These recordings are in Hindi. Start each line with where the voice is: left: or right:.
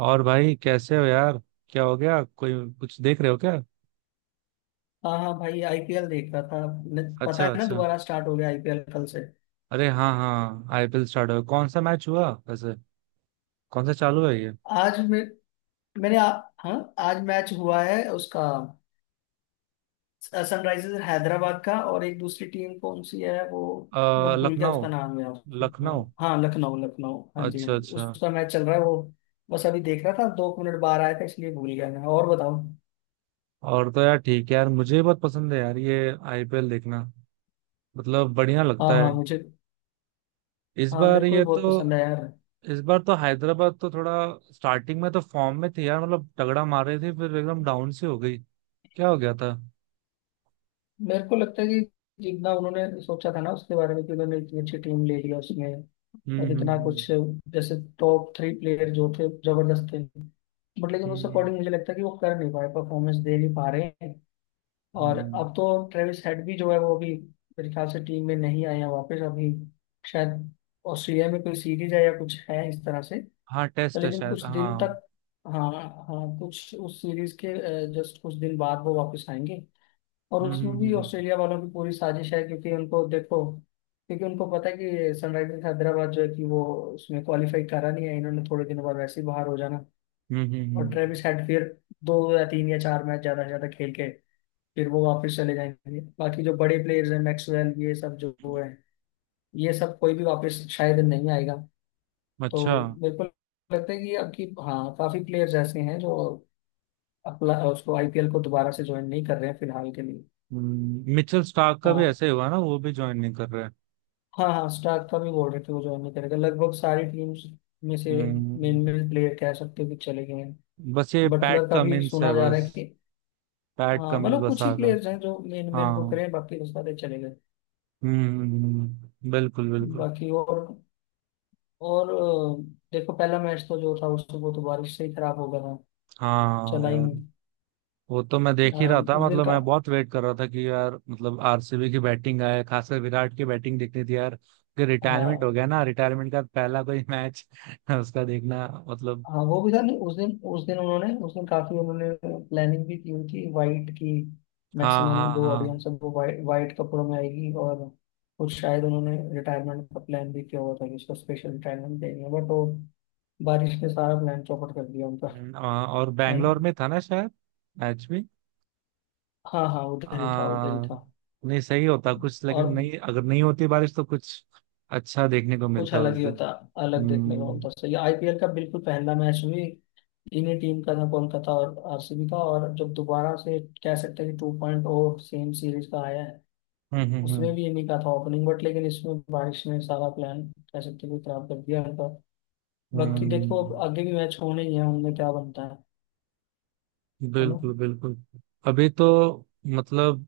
right: और भाई कैसे हो यार। क्या हो गया? कोई कुछ देख रहे हो क्या?
left: हाँ हाँ, भाई आईपीएल देख रहा था। पता
right: अच्छा
left: है ना,
right: अच्छा।
left: दोबारा स्टार्ट हो गया आईपीएल कल से।
right: अरे हाँ हाँ, आईपीएल स्टार्ट हो, कौन सा मैच हुआ वैसे? कौन सा चालू है ये?
left: आज मैं मैंने आ, हाँ, आज मैच हुआ है उसका। सनराइजर्स हैदराबाद का और एक दूसरी टीम कौन सी है वो। मैं भूल गया
right: लखनऊ
left: उसका नाम यार। हाँ
right: लखनऊ।
left: हाँ, लखनऊ लखनऊ, हाँ जी हाँ
right: अच्छा
left: जी,
right: अच्छा।
left: उसका मैच चल रहा है वो। बस अभी देख रहा था, 2 मिनट बाहर आया था इसलिए भूल गया मैं। और बताओ।
right: और तो यार ठीक है यार, मुझे भी बहुत पसंद है यार ये आईपीएल देखना। मतलब बढ़िया
left: हाँ
right: लगता
left: हाँ,
right: है।
left: मुझे
right: इस
left: हाँ,
right: बार
left: मेरे को भी
right: ये
left: बहुत
right: तो
left: पसंद है यार।
right: इस बार तो हैदराबाद तो थोड़ा स्टार्टिंग में तो फॉर्म में थी यार, मतलब तगड़ा मार रही थी, फिर एकदम डाउन सी हो गई। क्या हो गया था?
left: मेरे को लगता है कि, जितना उन्होंने सोचा था ना उसके बारे में, कि उन्होंने इतनी अच्छी टीम ले लिया उसमें।
right: हम्म।
left: और इतना
right: हम्म।
left: कुछ, जैसे टॉप 3 प्लेयर जो थे, जबरदस्त थे। बट लेकिन
right: हम्म।
left: उस
right: हम्म,
left: अकॉर्डिंग मुझे लगता है कि वो कर नहीं पाए, परफॉर्मेंस दे नहीं पा रहे हैं। और
right: हम्म।
left: अब तो ट्रेविस हेड भी जो है, वो अभी मेरे ख्याल से टीम में नहीं आए हैं वापस। अभी शायद ऑस्ट्रेलिया में कोई सीरीज है या कुछ है इस तरह से।
right: हाँ
left: तो
right: टेस्ट है
left: लेकिन
right: शायद,
left: कुछ दिन
right: हाँ।
left: तक। हाँ। हाँ, कुछ उस सीरीज के जस्ट कुछ दिन बाद वो वापस आएंगे। और
right: हम्म।
left: उसमें भी
right: हम्म।
left: ऑस्ट्रेलिया वालों की पूरी साजिश है, क्योंकि उनको देखो, क्योंकि उनको पता है कि सनराइजर्स हैदराबाद जो है कि वो उसमें क्वालिफाई करा नहीं है। इन्होंने थोड़े दिनों बाद वैसे ही बाहर हो जाना।
right: हम्म। हम्म।
left: और ट्रेविस हेड फिर 2 या 3 या 4 मैच ज्यादा से ज्यादा खेल के, फिर वो वापस चले जाएंगे। बाकी जो बड़े प्लेयर्स हैं, मैक्सवेल, ये सब जो वो है, ये सब कोई भी वापस शायद नहीं आएगा। तो
right: अच्छा।
left: मेरे को लगता है कि अब की, हाँ, काफी प्लेयर्स ऐसे हैं जो अपना उसको आईपीएल को दोबारा से ज्वाइन नहीं कर रहे हैं फिलहाल के लिए।
right: मिचेल स्टार्क का भी
left: हाँ।
right: ऐसे ही हुआ ना, वो भी ज्वाइन नहीं कर रहे।
left: हाँ हाँ, स्टार्क का भी बोल रहे थे वो ज्वाइन नहीं करेगा। लगभग सारी टीम्स में से मेन
right: हम्म,
left: मेन प्लेयर कह सकते हो कि चले गए हैं।
right: बस ये पैट
left: बटलर का भी
right: कमिंस है
left: सुना जा रहा
right: बस।
left: है कि।
right: पैट
left: हाँ,
right: कमिंस
left: मतलब
right: बस
left: कुछ ही
right: आ गया।
left: प्लेयर्स हैं जो मेन
right: हाँ
left: मेन को
right: हम्म।
left: करें, बाकी तो सारे चले गए।
right: बिल्कुल बिल्कुल।
left: बाकी, और अ, देखो, पहला मैच तो जो था उससे वो तो बारिश से ही खराब हो गया था,
right: हाँ
left: चला ही
right: यार,
left: नहीं।
right: वो तो मैं
left: अ,
right: देख ही रहा था,
left: उस दिन
right: मतलब
left: का।
right: मैं बहुत वेट कर रहा था कि यार मतलब आरसीबी की बैटिंग आए, खासकर विराट की बैटिंग देखनी थी यार, कि रिटायरमेंट हो
left: हाँ
right: गया ना, रिटायरमेंट का पहला कोई मैच उसका देखना मतलब।
left: हाँ, वो भी था नहीं उस दिन। उस दिन उन्होंने, उस दिन काफी उन्होंने प्लानिंग भी की उनकी वाइट की।
right: हाँ
left: मैक्सिमम
right: हाँ
left: जो
right: हाँ।
left: ऑडियंस है वो वाइट वाइट कपड़ों में आएगी, और कुछ शायद उन्होंने रिटायरमेंट का प्लान भी किया हुआ था कि इसको स्पेशल रिटायरमेंट देंगे, बट वो बारिश ने सारा प्लान चौपट कर दिया उनका।
right: और
left: है ना।
right: बैंगलोर में था ना शायद मैच भी।
left: हाँ हाँ, उधर ही था उधर ही
right: आ,
left: था।
right: नहीं सही होता कुछ,
left: और
right: लेकिन नहीं, अगर नहीं होती बारिश तो कुछ अच्छा देखने को
left: कुछ
right: मिलता उस
left: अलग ही
right: दिन।
left: होता। अलग देखने को
right: हम्म
left: होता सही, आईपीएल का बिल्कुल पहला मैच भी। तीनों टीम का था, कोलकाता और आरसीबी का, और जब दोबारा से कह सकते हैं कि टू पॉइंट सेम सीरीज का आया है,
right: हम्म।
left: उसमें भी इन्हीं का था ओपनिंग, बट लेकिन इसमें बारिश ने सारा प्लान, कह सकते हैं कि, खराब कर दिया इनका। बाकी देखो, अब
right: हम्म,
left: आगे भी मैच होने ही है, उनमें क्या बनता है ना।
right: बिल्कुल बिल्कुल। अभी तो मतलब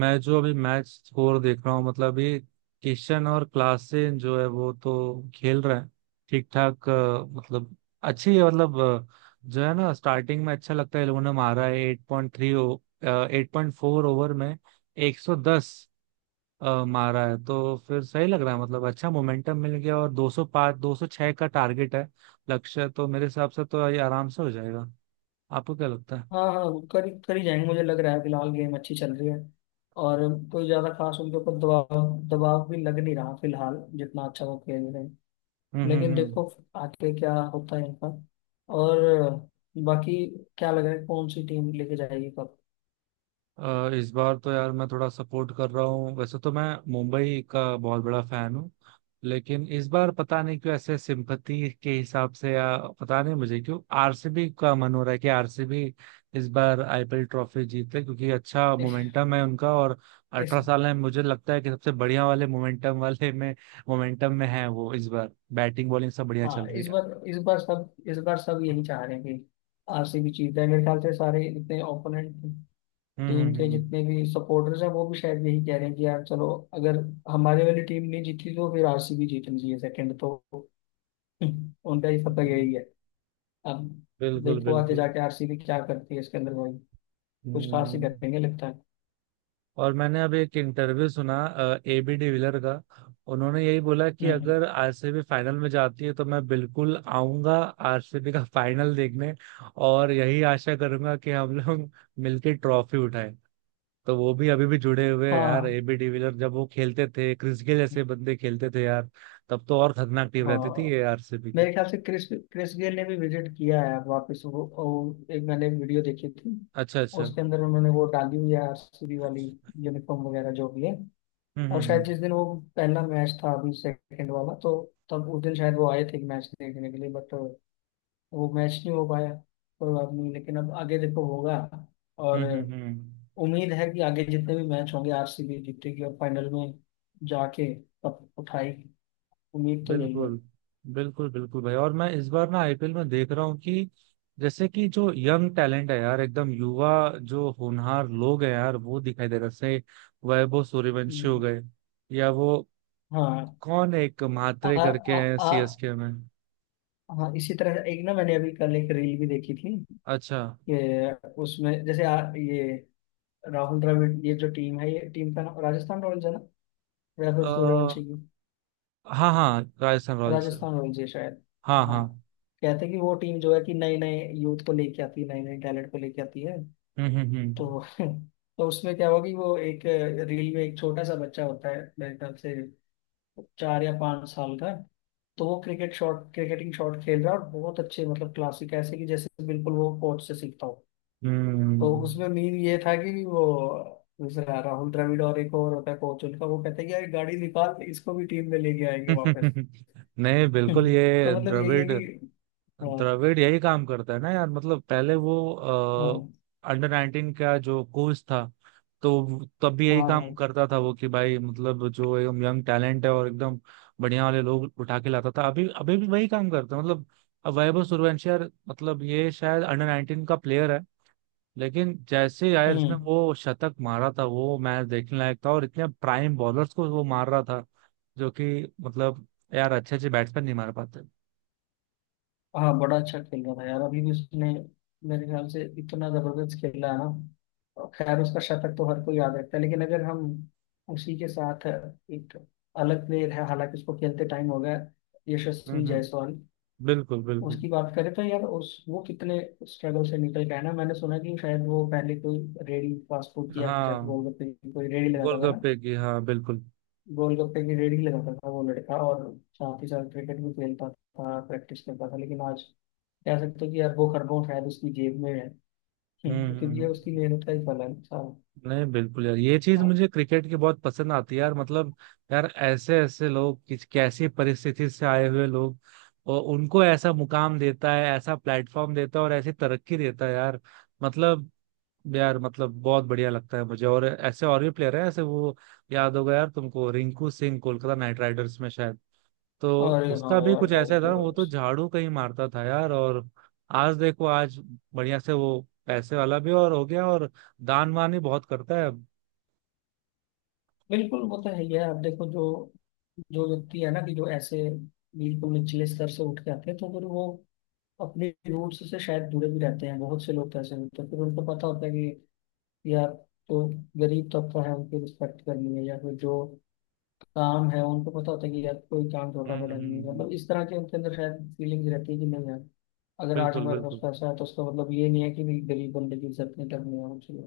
right: मैं जो अभी मैच स्कोर देख रहा हूँ, मतलब ये किशन और क्लासेन जो है वो तो खेल रहे हैं ठीक ठाक, मतलब अच्छी है मतलब, जो है ना स्टार्टिंग में अच्छा लगता है। इन लोगों ने मारा है 8.3 8.4 ओवर में 110, मारा है तो फिर सही लग रहा है, मतलब अच्छा मोमेंटम मिल गया, और 205 206 का टारगेट है। लक्ष्य तो मेरे हिसाब से तो ये आराम से हो जाएगा। आपको क्या लगता है?
left: हाँ हाँ, कर कर ही जाएंगे मुझे लग रहा है। फिलहाल गेम अच्छी चल रही है। और कोई ज्यादा खास उनके ऊपर दबाव दबाव भी लग नहीं रहा फिलहाल, जितना अच्छा वो खेल रहे हैं। लेकिन
right: हम्म।
left: देखो आगे क्या होता है इनका। और बाकी क्या लग रहा है, कौन सी टीम लेके जाएगी कप।
right: इस बार तो यार मैं थोड़ा सपोर्ट कर रहा हूँ, वैसे तो मैं मुंबई का बहुत बड़ा फैन हूँ, लेकिन इस बार पता नहीं क्यों, ऐसे सिंपथी के हिसाब से या पता नहीं मुझे क्यों आरसीबी का मन हो रहा है कि आरसीबी इस बार आईपीएल ट्रॉफी जीते, क्योंकि अच्छा
left: इस,
right: मोमेंटम है उनका, और
left: इस
right: 18 साल है। मुझे लगता है कि सबसे बढ़िया वाले मोमेंटम वाले में मोमेंटम में है वो। इस बार बैटिंग बॉलिंग सब बढ़िया
left: हाँ,
right: चल रही है।
left: इस बार सब यही चाह रहे हैं कि आरसीबी जीत जाए। मेरे ख्याल से सारे इतने ओपोनेंट
right: हम्म
left: टीम के
right: हम्म
left: जितने भी सपोर्टर्स हैं, वो भी शायद यही कह रहे हैं कि यार चलो, अगर हमारे वाली टीम नहीं जीती तो फिर आरसीबी जीतनी चाहिए। सेकंड तो उनका ही
right: हम्म।
left: फतह यही है। अब
right: बिल्कुल
left: देखो आगे
right: बिल्कुल।
left: जाके आरसीबी क्या करती है इसके अंदर भाई। कुछ खास ही
right: हम्म।
left: करेंगे लगता है।
right: और मैंने अब एक इंटरव्यू सुना ए बी डिविलियर का। उन्होंने यही बोला कि
left: हम्म।
right: अगर आरसीबी फाइनल में जाती है तो मैं बिल्कुल आऊंगा आरसीबी का फाइनल देखने, और यही आशा करूंगा कि हम लोग मिलके ट्रॉफी उठाएं। तो वो भी अभी भी जुड़े हुए हैं यार
left: हाँ
right: एबी डिविलियर। जब वो खेलते थे, क्रिस गेल जैसे बंदे खेलते थे यार, तब तो और खतरनाक टीम रहती थी
left: हाँ,
right: ये आरसीबी की।
left: मेरे ख्याल से क्रिस क्रिस गेल ने भी विजिट किया है वापस। वो एक, मैंने वीडियो देखी थी।
right: अच्छा अच्छा।
left: उसके अंदर उन्होंने वो डाली हुई है आरसीबी
right: हम्म
left: वाली यूनिफॉर्म वगैरह जो भी है।
right: हम्म
left: और शायद
right: हम्म
left: जिस दिन वो पहला मैच था, अभी सेकंड वाला, तो तब उस दिन शायद वो आए थे मैच देखने के लिए, बट वो मैच नहीं हो पाया। कोई बात नहीं, लेकिन अब आगे देखो होगा।
right: हम्म
left: और
right: हम्म हम्म।
left: उम्मीद है कि आगे जितने भी मैच होंगे आरसीबी जीतेगी और फाइनल में जाके कप उठाएगी। उम्मीद तो यही
right: बिल्कुल बिल्कुल बिल्कुल भाई। और मैं इस बार ना आईपीएल में देख रहा हूँ कि जैसे कि जो यंग टैलेंट है यार, एकदम युवा, जो होनहार लोग हैं यार वो दिखाई दे रहे हैं। जैसे वैभव सूर्यवंशी हो
left: है।
right: गए, या वो
left: हाँ।
right: कौन है, एक
left: आ,
right: म्हात्रे
left: आ,
right: करके हैं
left: आ,
right: सीएसके में।
left: हाँ, इसी तरह एक ना मैंने अभी कल एक रील भी देखी थी।
right: अच्छा।
left: कि उसमें जैसे ये राहुल द्रविड़, ये जो टीम है, ये टीम का नाम राजस्थान रॉयल्स है ना। या फिर
right: अ
left: सूर्यवंशी की,
right: हाँ हाँ राजस्थान रॉयल्स।
left: राजस्थान रॉयल्स है शायद।
right: हाँ हाँ।
left: हाँ। कहते हैं कि वो टीम जो है कि नए नए यूथ को लेके आती है, नए नए टैलेंट को लेके आती है।
right: हम्म हम्म
left: तो तो उसमें क्या होगी, वो एक रील में एक छोटा सा बच्चा होता है, मेरे ख्याल से 4 या 5 साल का है। तो वो क्रिकेटिंग शॉट खेल रहा है, और बहुत अच्छे, मतलब क्लासिक, ऐसे कि जैसे बिल्कुल वो कोच से सीखता हो। तो उसमें
right: हम्म।
left: मीम ये था कि वो दूसरा राहुल द्रविड़, और एक और होता है कोच उनका, वो कहते हैं कि यार गाड़ी निकाल, इसको भी टीम में लेके आएंगे वापस।
right: नहीं बिल्कुल
left: तो
right: ये
left: मतलब यही है
right: द्रविड़,
left: कि। हाँ
right: द्रविड़ यही काम करता है ना यार, मतलब पहले वो
left: हाँ
right: अंडर 19 का जो कोच था, तो तब भी यही
left: हाँ
right: काम
left: हाँ,
right: करता था वो, कि भाई मतलब जो एकदम यंग टैलेंट है और एकदम बढ़िया वाले लोग उठा के लाता था। अभी अभी भी वही काम करता है मतलब। अब वैभव सूर्यवंशी यार, मतलब ये शायद अंडर 19 का प्लेयर है, लेकिन जैसे यार इसने
left: हम्म।
right: वो शतक मारा था, वो मैच देखने लायक था। और इतने प्राइम बॉलर्स को वो मार रहा था, जो कि मतलब यार अच्छे अच्छे बैट्समैन नहीं मार पाते।
left: हाँ, बड़ा अच्छा खेल रहा था यार, अभी भी उसने मेरे ख्याल से इतना जबरदस्त खेला है ना। और खैर उसका शतक तो हर कोई याद रखता है, लेकिन अगर हम उसी के साथ, एक अलग प्लेयर है हालांकि उसको खेलते टाइम हो गया, यशस्वी
right: हम्म,
left: जायसवाल,
right: बिल्कुल बिल्कुल।
left: उसकी बात करें तो यार, उस वो कितने स्ट्रगल से निकल गया ना। मैंने सुना कि शायद वो पहले कोई रेडी, फास्ट फूड की या फिर शायद
right: हाँ
left: गोलगप्पे की कोई रेडी लगाता था ना।
right: गोलगप्पे की, हाँ बिल्कुल।
left: गोलगप्पे की रेडी लगाता था वो लड़का, और साथ ही साथ क्रिकेट भी खेलता था, प्रैक्टिस करता था। लेकिन आज कह सकते हो कि यार वो खरगोश शायद उसकी जेब में है।
right: हम्म,
left: क्योंकि
right: हम्म।
left: ये
right: हम्म।
left: उसकी मेहनत का ही फल है। हाँ।
right: नहीं बिल्कुल यार, ये चीज
left: हाँ।
right: मुझे क्रिकेट की बहुत पसंद आती है यार, मतलब यार ऐसे ऐसे लोग, किस कैसी परिस्थिति से आए हुए लोग, और उनको ऐसा मुकाम देता है, ऐसा प्लेटफॉर्म देता है और ऐसी तरक्की देता है यार, मतलब यार मतलब बहुत बढ़िया लगता है मुझे। और ऐसे और भी प्लेयर है ऐसे, वो याद होगा यार तुमको, रिंकू सिंह, कोलकाता नाइट राइडर्स में शायद। तो
left: अरे हाँ
right: उसका भी
left: यार
right: कुछ
left: भाई,
right: ऐसा था, वो तो
left: जबरदस्त।
right: झाड़ू कहीं मारता था यार, और आज देखो आज बढ़िया से वो पैसे वाला भी और हो गया, और दान वान ही बहुत करता है अब।
left: बिल्कुल वो तो है ही है। आप देखो, जो जो व्यक्ति है ना कि जो ऐसे बिल्कुल निचले स्तर से उठ के आते हैं, तो फिर वो अपने रूट्स से शायद जुड़े भी रहते हैं। बहुत से लोग तो ऐसे होते हैं, फिर उनको पता होता है कि यार, तो गरीब तबका है, उनकी रिस्पेक्ट करनी है। या फिर जो काम है, उनको पता होता है कि यार, कोई काम छोटा
right: हम्म
left: बड़ा नहीं
right: हम्म,
left: है,
right: हम्म।
left: मतलब इस तरह की उनके अंदर शायद फीलिंग्स रहती है कि, नहीं यार, अगर आज
right: बिल्कुल
left: हमारे पास
right: बिल्कुल।
left: पैसा है तो उसका मतलब ये नहीं है कि भी गरीब बंदे की इज्जत नहीं करनी है मुझे।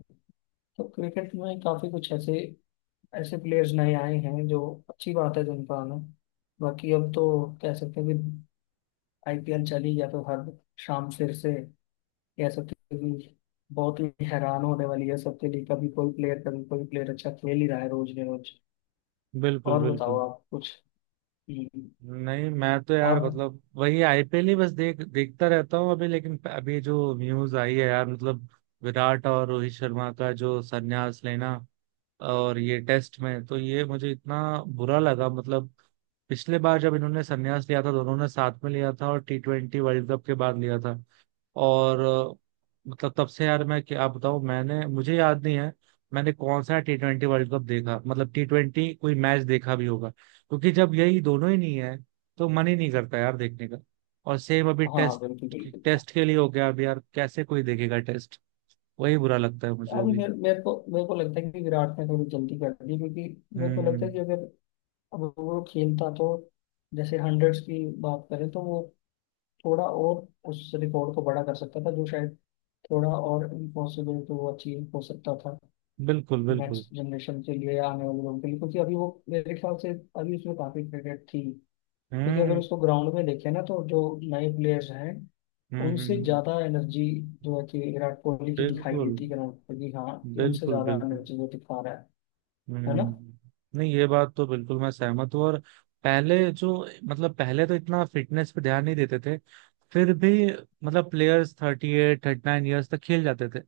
left: तो क्रिकेट में काफी कुछ ऐसे ऐसे प्लेयर्स नए आए हैं जो, अच्छी बात है जिनका आना। बाकी अब तो कह सकते हैं कि आईपीएल चल ही गया, तो हर शाम फिर से कह सकते हैं कि बहुत ही हैरान होने वाली है सबके लिए। कभी कोई प्लेयर कभी कोई प्लेयर अच्छा खेल ही रहा है रोज ने रोज।
right: बिल्कुल
left: और बताओ
right: बिल्कुल।
left: आप कुछ। हम्म।
right: नहीं मैं तो यार
left: आप।
right: मतलब वही आईपीएल ही बस देख देखता रहता हूँ अभी, लेकिन अभी जो न्यूज आई है यार, मतलब विराट और रोहित शर्मा का जो संन्यास लेना और ये टेस्ट में, तो ये मुझे इतना बुरा लगा मतलब। पिछले बार जब इन्होंने संन्यास लिया था, दोनों ने साथ में लिया था और T20 वर्ल्ड कप के बाद लिया था, और मतलब तब से यार मैं क्या बताऊं, मैंने मुझे याद नहीं है मैंने कौन सा T20 वर्ल्ड कप देखा, मतलब T20 कोई मैच देखा भी होगा, क्योंकि जब यही दोनों ही नहीं है तो मन ही नहीं करता यार देखने का। और सेम अभी
left: हाँ
right: टेस्ट,
left: बिल्कुल बिल्कुल।
right: टेस्ट के लिए हो गया। अब यार कैसे कोई देखेगा टेस्ट? वही बुरा लगता है मुझे
left: अभी
right: अभी।
left: मेरे मेरे को लगता है कि विराट ने थोड़ी जल्दी कर दी, क्योंकि मेरे को लगता
right: हम्म।
left: है कि अगर अब वो खेलता तो, जैसे हंड्रेड्स की बात करें, तो वो थोड़ा और उस रिकॉर्ड को बड़ा कर सकता था, जो शायद थोड़ा और इम्पॉसिबल तो वो अचीव हो सकता था
right: बिल्कुल बिल्कुल।
left: नेक्स्ट जनरेशन के लिए या आने वाले लोगों के लिए। क्योंकि अभी वो मेरे ख्याल से, अभी उसमें काफी क्रिकेट थी। क्योंकि अगर
right: हम्म
left: उसको ग्राउंड में देखें ना, तो जो नए प्लेयर्स हैं
right: हम्म हम्म,
left: उनसे
right: हम्म।
left: ज्यादा एनर्जी जो है कि विराट कोहली की दिखाई
right: बिल्कुल
left: देती है ग्राउंड पर, कि हाँ कि उनसे
right: बिल्कुल
left: ज्यादा
right: बिल्कुल।
left: एनर्जी वो दिखा रहा है ना।
right: हम्म। नहीं ये बात तो बिल्कुल मैं सहमत हूँ। और पहले जो मतलब पहले तो इतना फिटनेस पे ध्यान नहीं देते थे, फिर भी मतलब प्लेयर्स 38 39 ईयर्स तक खेल जाते थे।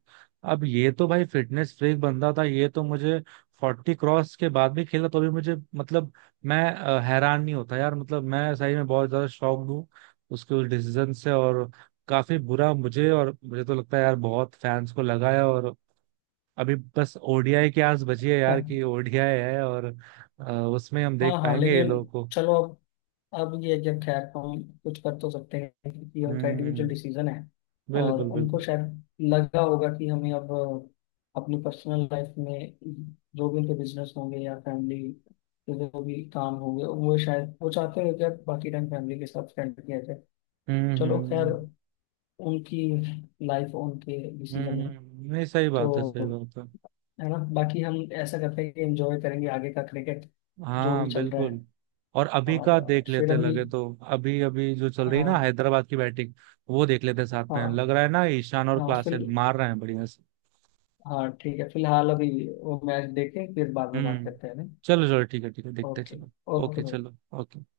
right: अब ये तो भाई फिटनेस फ्रीक बंदा था, ये तो मुझे 40 क्रॉस के बाद भी खेला तो भी मुझे मतलब मैं हैरान नहीं होता यार, मतलब मैं सही में बहुत ज्यादा शॉक्ड हूँ उसके उस डिसीजन से। और काफी बुरा मुझे, और मुझे तो लगता है यार बहुत फैंस को लगा है। और अभी बस ओडीआई की आस बची है
left: है।
right: यार, कि ओडीआई है, और उसमें हम
left: हाँ
right: देख
left: हाँ,
right: पाएंगे ये
left: लेकिन
right: लोगों को।
left: चलो, अब ये है कि, खैर हम कुछ कर तो सकते हैं, कि ये उनका इंडिविजुअल
right: हम्म
left: डिसीजन है। और
right: बिल्कुल
left: उनको
right: बिल्कुल।
left: शायद लगा होगा कि हमें अब अपनी पर्सनल लाइफ में, जो भी उनके बिजनेस होंगे या फैमिली के जो भी काम होंगे, वो शायद वो चाहते हो कि अब बाकी टाइम फैमिली के साथ स्पेंड किया जाए।
right: हम्म
left: चलो खैर,
right: हम्म
left: उनकी लाइफ उनके डिसीजन है,
right: हम्म, नहीं सही बात है सही
left: तो
right: बात है।
left: है ना, बाकी हम ऐसा करते हैं कि एंजॉय करेंगे आगे का क्रिकेट, जो भी
right: हाँ
left: चल रहा
right: बिल्कुल।
left: है।
right: और अभी का
left: और
right: देख
left: फिर
right: लेते
left: अभी।
right: लगे तो अभी अभी जो चल रही है ना
left: हाँ
right: हैदराबाद की बैटिंग, वो देख लेते साथ में,
left: हाँ
right: लग रहा है ना ईशान और
left: हाँ, फिल
right: क्लासेन मार रहे हैं बढ़िया से।
left: हाँ ठीक है, फिलहाल अभी वो मैच देखें, फिर बाद में बात
right: हम्म।
left: करते हैं ना।
right: चलो चलो, ठीक है ठीक है, देखते हैं,
left: ओके।
right: चलो।
left: ओके
right: ओके
left: भाई।
right: चलो ओके।